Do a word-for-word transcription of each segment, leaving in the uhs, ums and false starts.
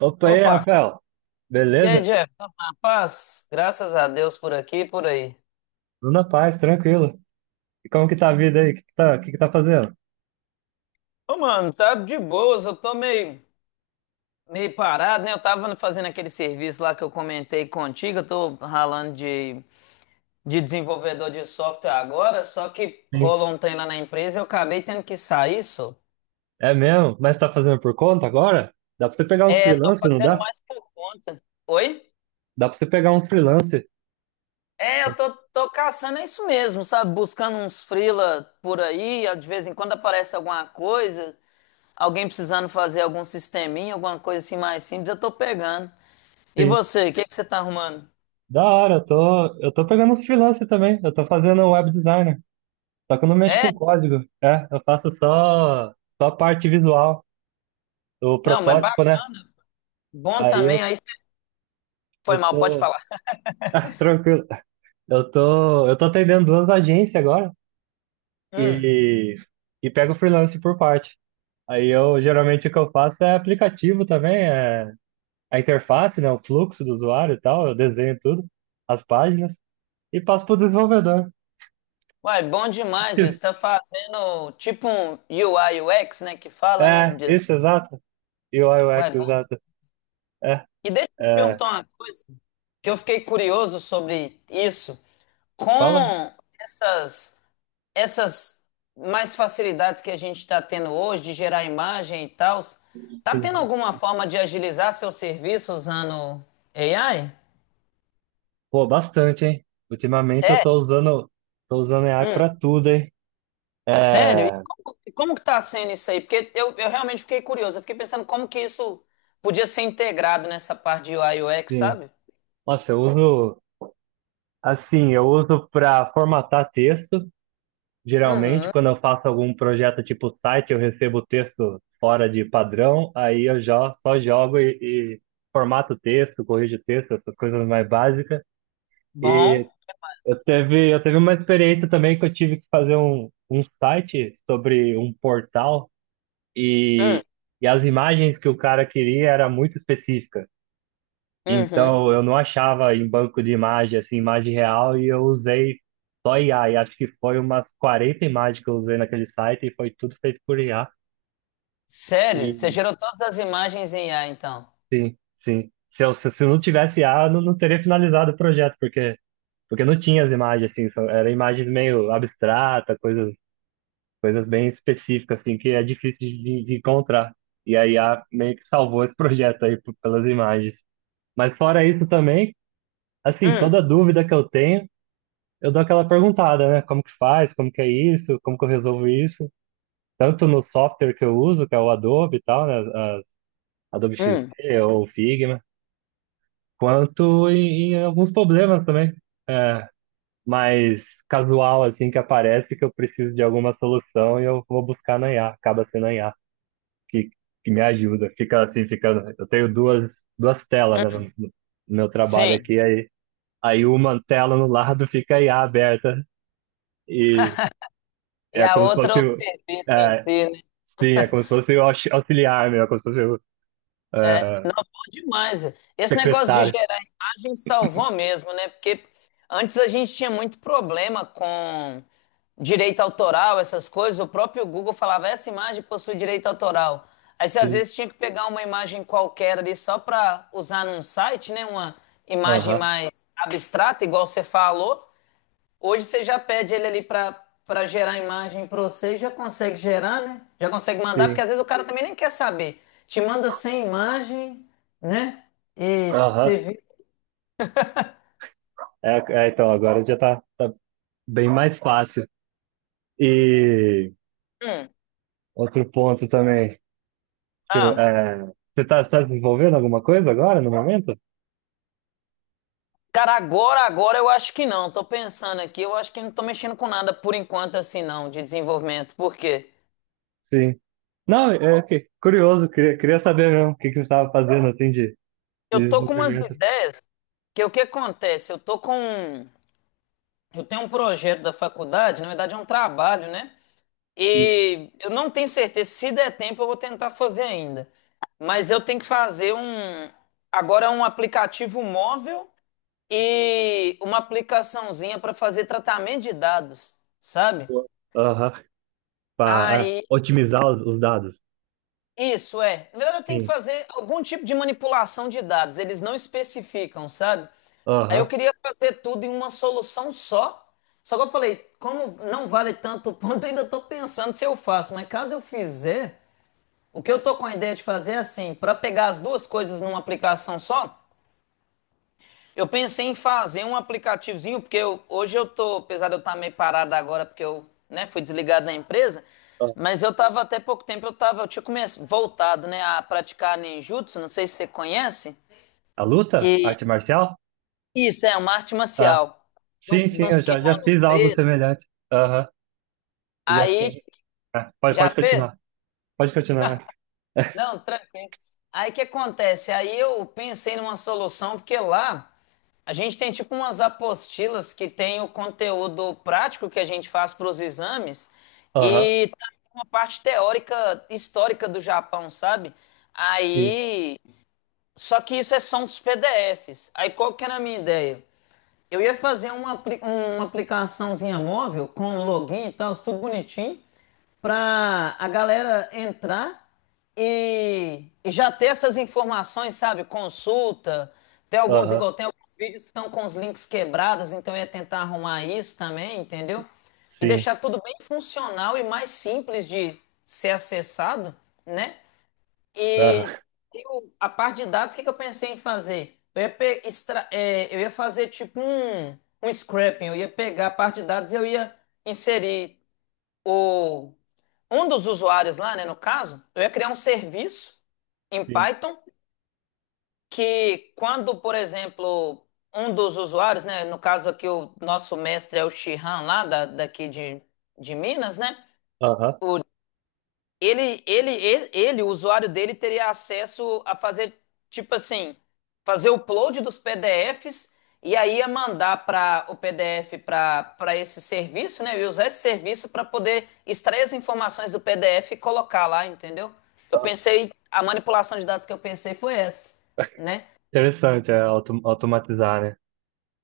Opa, e aí, Opa! Rafael? E aí, Beleza? Jeff? Tá na paz? Graças a Deus, por aqui e por aí. Tudo na paz, tranquilo. E como que tá a vida aí? O que que tá, o que que tá fazendo? Ô, mano, tá de boas. Eu tô meio, meio parado, né? Eu tava fazendo aquele serviço lá que eu comentei contigo. Eu tô ralando de, de desenvolvedor de software agora, só que Sim. rolou um trem lá na empresa e eu acabei tendo que sair, só. É mesmo? Mas tá fazendo por conta agora? Dá pra você pegar uns É, tô freelance, não fazendo dá? mais por conta. Oi? Dá pra você pegar uns freelance. É, eu tô, tô caçando é isso mesmo, sabe? Buscando uns freela por aí, de vez em quando aparece alguma coisa. Alguém precisando fazer algum sisteminha, alguma coisa assim mais simples, eu tô pegando. E Sim. você, o que que você tá arrumando? Da hora, eu tô, eu tô pegando uns freelance também. Eu tô fazendo um web designer. Só que eu não mexo É? com código. É, eu faço só, só a parte visual, o Não, mas bac- protótipo, né? bom Aí eu, também, aí você foi eu mal, pode tô. falar. Ah, tranquilo. Eu tô, eu tô atendendo duas agências agora, Hum. e, e pego o freelance por parte. Aí eu geralmente o que eu faço é aplicativo também, é a interface, né, o fluxo do usuário e tal, eu desenho tudo, as páginas, e passo para o desenvolvedor. Uai, bom demais, velho. Você tá fazendo tipo um U I, U X, né, que fala, né? É, Design. isso, exato. E o Uai, U X, bom. exato. É, E deixa eu te é, perguntar uma coisa, que eu fiquei curioso sobre isso. fala, Com essas essas mais facilidades que a gente está tendo hoje de gerar imagem e tal, tá sim. tendo alguma forma de agilizar seu serviço usando A I? Pô, bastante, hein? Ultimamente eu É? tô usando, tô usando A I Hum. para tudo, hein? Sério? E É, como, e como que tá sendo isso aí? Porque eu, eu realmente fiquei curioso. Eu fiquei pensando como que isso podia ser integrado nessa parte de U I e U X, sim. sabe? Nossa, eu uso, assim, eu uso para formatar texto. Geralmente, Uhum. quando eu faço algum projeto tipo site, eu recebo o texto fora de padrão, aí eu já só jogo e, e formato o texto, corrijo o texto, essas coisas mais básicas. Bom. E eu teve, eu teve uma experiência também que eu tive que fazer um, um site sobre um portal Hum. e, e as imagens que o cara queria era muito específica. Uhum. Então, eu não achava em banco de imagem, assim, imagem real, e eu usei só I A. E acho que foi umas quarenta imagens que eu usei naquele site e foi tudo feito por I A. Sério? E Você gerou todas as imagens em A I, então? sim, sim. Se eu, se eu não tivesse I A, eu não, não teria finalizado o projeto, porque, porque não tinha as imagens, assim, são, eram imagens meio abstratas, coisas, coisas bem específicas, assim, que é difícil de, de encontrar. E a I A meio que salvou esse projeto aí p- pelas imagens. Mas fora isso também, assim, toda Hum. dúvida que eu tenho, eu dou aquela perguntada, né? Como que faz? Como que é isso? Como que eu resolvo isso? Tanto no software que eu uso, que é o Adobe e tal, né? as- as- Adobe Hum. X D ou Figma, quanto em, em alguns problemas também. É, mais casual, assim, que aparece que eu preciso de alguma solução e eu vou buscar na I A, acaba sendo a I A que, que me ajuda. Fica assim, fica. Eu tenho duas, duas telas, né, no, Hum. no meu trabalho Sim. aqui, aí, aí uma tela no lado fica a I A aberta. E E é a como se outra é fosse o o... serviço em É, si, né? sim, é como se fosse o aux- auxiliar, meu. É como se fosse o É, ah, não, bom demais. É. Esse negócio de secretário. gerar imagem salvou mesmo, né? Porque antes a gente tinha muito problema com direito autoral, essas coisas. O próprio Google falava, essa imagem possui direito autoral. Aí você às Sim. vezes tinha que pegar uma imagem qualquer ali só para usar num site, né? Uma imagem Aham. mais abstrata, igual você falou. Hoje você já pede ele ali para para gerar a imagem para você e já consegue gerar, né? Já consegue mandar, porque Sim. às vezes o cara também nem quer saber. Te manda sem imagem, né? E você Aham. vê. É, é, então, agora já tá, tá bem mais fácil. E outro ponto também. Deixa eu, Ah, é, você tá, você tá desenvolvendo alguma coisa agora, no momento? cara, agora, agora eu acho que não. Tô pensando aqui, eu acho que não tô mexendo com nada por enquanto, assim, não, de desenvolvimento. Por quê? Sim. Não, é que curioso, queria, queria saber mesmo o que, que você estava fazendo assim de de Eu tô com umas desenvolvimento. ideias, que o que acontece? Eu tô com um, eu tenho um projeto da faculdade, na verdade é um trabalho, né? Sim. E eu não tenho certeza, se der tempo eu vou tentar fazer ainda. Mas eu tenho que fazer um, agora, um aplicativo móvel e uma aplicaçãozinha para fazer tratamento de dados, sabe? Aham, para Aí, otimizar os, os dados. isso é. Na verdade, eu tenho que Sim. fazer algum tipo de manipulação de dados, eles não especificam, sabe? Aí eu Aham. queria fazer tudo em uma solução só. Só que eu falei, como não vale tanto ponto, eu ainda estou pensando se eu faço, mas caso eu fizer. O que eu tô com a ideia de fazer é assim, para pegar as duas coisas numa aplicação só, eu pensei em fazer um aplicativozinho, porque eu- hoje eu tô, apesar de eu estar meio parado agora, porque eu, né, fui desligado da empresa, mas eu tava até pouco tempo, eu tava, eu tinha começado, voltado, né, a praticar ninjutsu, não sei se você conhece, A luta? e Arte marcial? isso é uma arte Ah, marcial, de, um- sim, de sim, eu uns já, já kimono fiz algo preto, semelhante. Aham, eu já, eu aí ah, pode, já pode fez? continuar, pode continuar. Não, tranquilo. Aí o que acontece? Aí eu pensei numa solução, porque lá a gente tem tipo umas apostilas que tem o conteúdo prático que a gente faz para os exames Aham, e também uma parte teórica histórica do Japão, sabe? sim, Aí, só que isso é só uns P D Fs. Aí qual que era a minha ideia? Eu ia fazer uma, apli- uma aplicaçãozinha móvel com login e tal, tudo bonitinho, pra a galera entrar e, e já ter essas informações, sabe? Consulta, tem alguns, aham, igual tem alguns vídeos que estão com os links quebrados, então eu ia tentar arrumar isso também, entendeu? E sim, deixar tudo bem funcional e mais simples de ser acessado, né? aham, E tem o- a parte de dados, o que que eu pensei em fazer? Eu ia, pe- extra- é, eu ia fazer tipo um, um scraping, eu ia pegar a parte de dados e eu ia inserir o, um dos usuários lá, né, no caso, eu ia criar um serviço em sim, Python que quando, por exemplo, um dos usuários, né, no caso aqui o nosso mestre é o Shihan lá da, daqui de, de Minas, né, aham, o Ele, ele, ele, ele, o usuário dele teria acesso a fazer, tipo assim, fazer o upload dos P D Fs e aí ia mandar para o P D F para para esse serviço, né? E usar esse serviço para poder extrair as informações do P D F e colocar lá, entendeu? Eu aham. pensei, a manipulação de dados que eu pensei foi essa, né? Interessante, é auto, automatizar, né?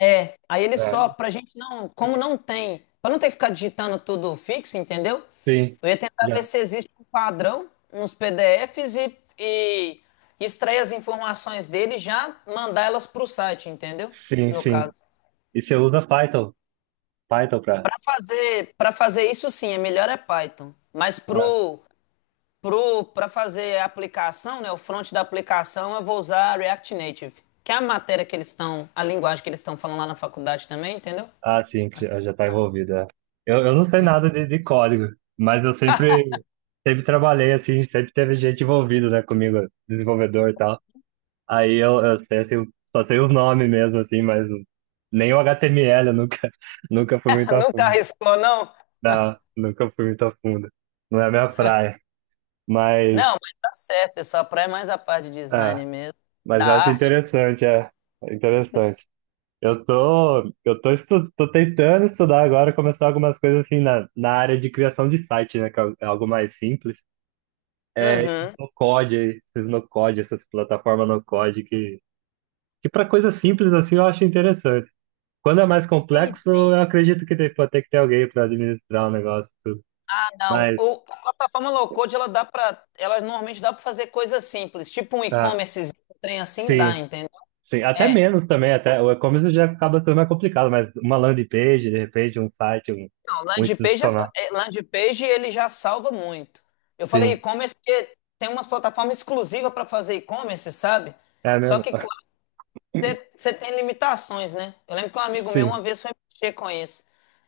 É, aí ele É, só, pra gente não, como não tem, pra não ter que ficar digitando tudo fixo, entendeu? sim, Eu ia tentar ver já, se existe um padrão nos P D Fs e, e extrair as informações dele e já mandar elas pro site, entendeu? sim, No sim. caso. E você usa Python, Python pra... Pra fazer, para fazer isso sim, é melhor é Python, mas Ah, pro pro para fazer a aplicação, né, o front da aplicação, eu vou usar React Native, que é a matéria que eles estão, a linguagem que eles estão falando lá na faculdade também, entendeu? ah, sim, que já, já tá envolvido, é. Eu, eu não sei nada de, de código, mas eu sempre, sempre trabalhei assim, sempre teve gente envolvida, né, comigo, desenvolvedor e tal. Aí eu, eu sei, assim, só sei os nomes mesmo, assim, mas nem o H T M L eu nunca, nunca fui muito a Nunca fundo. arriscou, não? Não, nunca fui muito a fundo. Não é a minha praia. Mas, Não, mas tá certo, é só pra é mais a parte de ah, design mesmo, mas da eu acho arte. interessante, é, é interessante. Eu tô, eu tô, estu, tô tentando estudar agora, começar algumas coisas assim na, na área de criação de site, né, que é algo mais simples. É, esses Uhum. no code, aí, esses no code, essas plataformas no code que, que para coisas simples assim eu acho interessante. Quando é mais Sim, complexo, sim. eu acredito que tem- pode ter que ter alguém para administrar o negócio e tudo. Ah, não. Mas, O, a plataforma low code, ela dá para, ela normalmente dá para fazer coisas simples, tipo um ah, e-commerce, um trem assim dá, sim, entendeu? sim. Até É. menos também, até o e-commerce já acaba sendo mais complicado, mas uma landing page, de repente, um site, um, Não, um landing page, é, fa- institucional. é, landing page ele já salva muito. Eu falei Sim, e-commerce porque tem umas plataformas exclusivas para fazer e-commerce, sabe? é Só mesmo. que você tem limitações, né? Eu lembro que um amigo meu uma Sim, vez foi mexer com isso.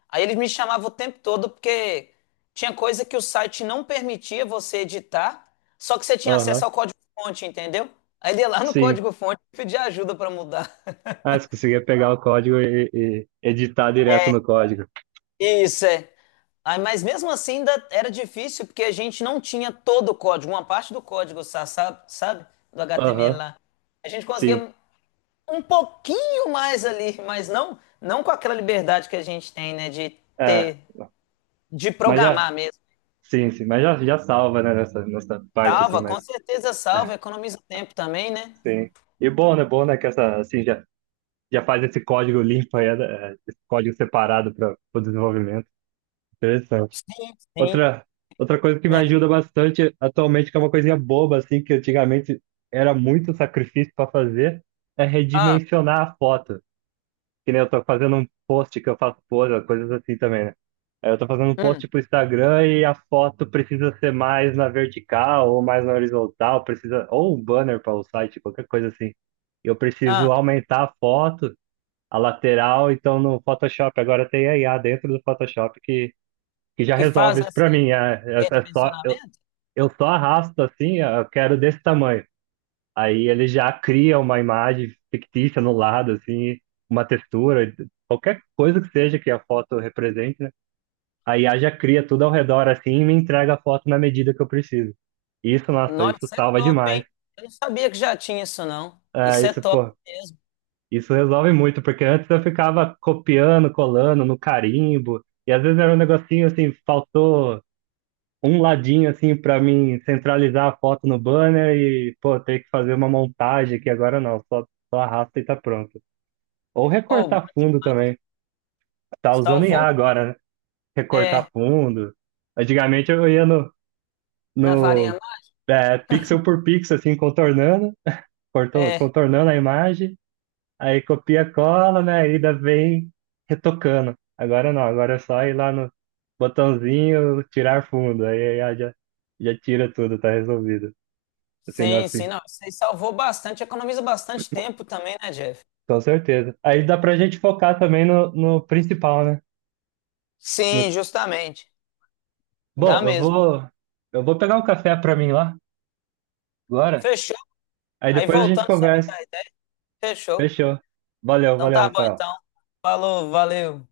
Aí ele me chamava o tempo todo porque tinha coisa que o site não permitia você editar, só que você tinha aham, acesso ao código-fonte, entendeu? Aí ele ia lá no sim. código-fonte e pedia ajuda para mudar. Ah, se conseguir pegar o código e, e editar direto no código. Isso é. Aí, mas mesmo assim ainda era difícil porque a gente não tinha todo o código, uma parte do código, sa- sa- sabe? Do H T M L Aham, lá. A gente sim. conseguia um pouquinho mais ali, mas não, não com aquela liberdade que a gente tem, né, de É, ter, de mas já, programar mesmo. sim, sim, mas já, já salva, né, nessa, nessa parte, assim, Salva, com mas, certeza salva, é, economiza tempo também, né? sim. E bom, né, bom, né, que essa, assim, já já faz esse código limpo aí, né? É, esse código separado para o desenvolvimento. Interessante. Sim, sim. Outra, outra coisa que me Melhor. ajuda bastante atualmente, que é uma coisinha boba, assim, que antigamente era muito sacrifício para fazer, é Ah, redimensionar a foto. Que nem eu tô fazendo um post que eu faço pose, coisas assim também, né? Aí eu tô fazendo um hum, post pro Instagram e a foto precisa ser mais na vertical ou mais na horizontal, precisa, ou um banner para o site, qualquer coisa assim. Eu ah, preciso aumentar a foto a lateral, então no Photoshop agora tem a I A dentro do Photoshop que, que já que resolve faz isso para assim, mim. É, é, é só, eu, redimensionamento? eu só arrasto assim, ó, eu quero desse tamanho. Aí ele já cria uma imagem fictícia no lado, assim, uma textura, qualquer coisa que seja que a foto represente, né? A I A já cria tudo ao redor assim e me entrega a foto na medida que eu preciso. Isso, nossa, Nossa, isso isso é salva top, demais. hein? Eu não sabia que já tinha isso, não. É, Isso é isso, top pô, mesmo. isso resolve muito, porque antes eu ficava copiando, colando no carimbo, e às vezes era um negocinho assim, faltou um ladinho assim para mim centralizar a foto no banner e, pô, ter que fazer uma montagem aqui agora não, só, só arrasta e tá pronto. Ou Oh, bom recortar fundo demais. também. Tá usando I Salvou? A agora, né? Recortar É, fundo. Antigamente eu ia no, na varinha. no ma- é, pixel por pixel, assim, contornando, cortou- É, contornando a imagem. Aí copia, cola, né? Aí ainda vem retocando. Agora não, agora é só ir lá no botãozinho, tirar fundo. Aí, aí já, já tira tudo, tá resolvido. Assim, sim, nossa, sim, não. Isso aí salvou bastante, economiza bastante tempo também, né, Jeff? com certeza. Aí dá pra gente focar também no, no principal, né? No... Sim, justamente. Dá Bom, eu mesmo. vou, eu vou pegar um café pra mim lá, agora. Fechou. Aí Aí depois a gente voltando, você me conversa. dá a ideia. Fechou. Fechou. Valeu, Então valeu, tá bom, Rafael. então. Falou, valeu.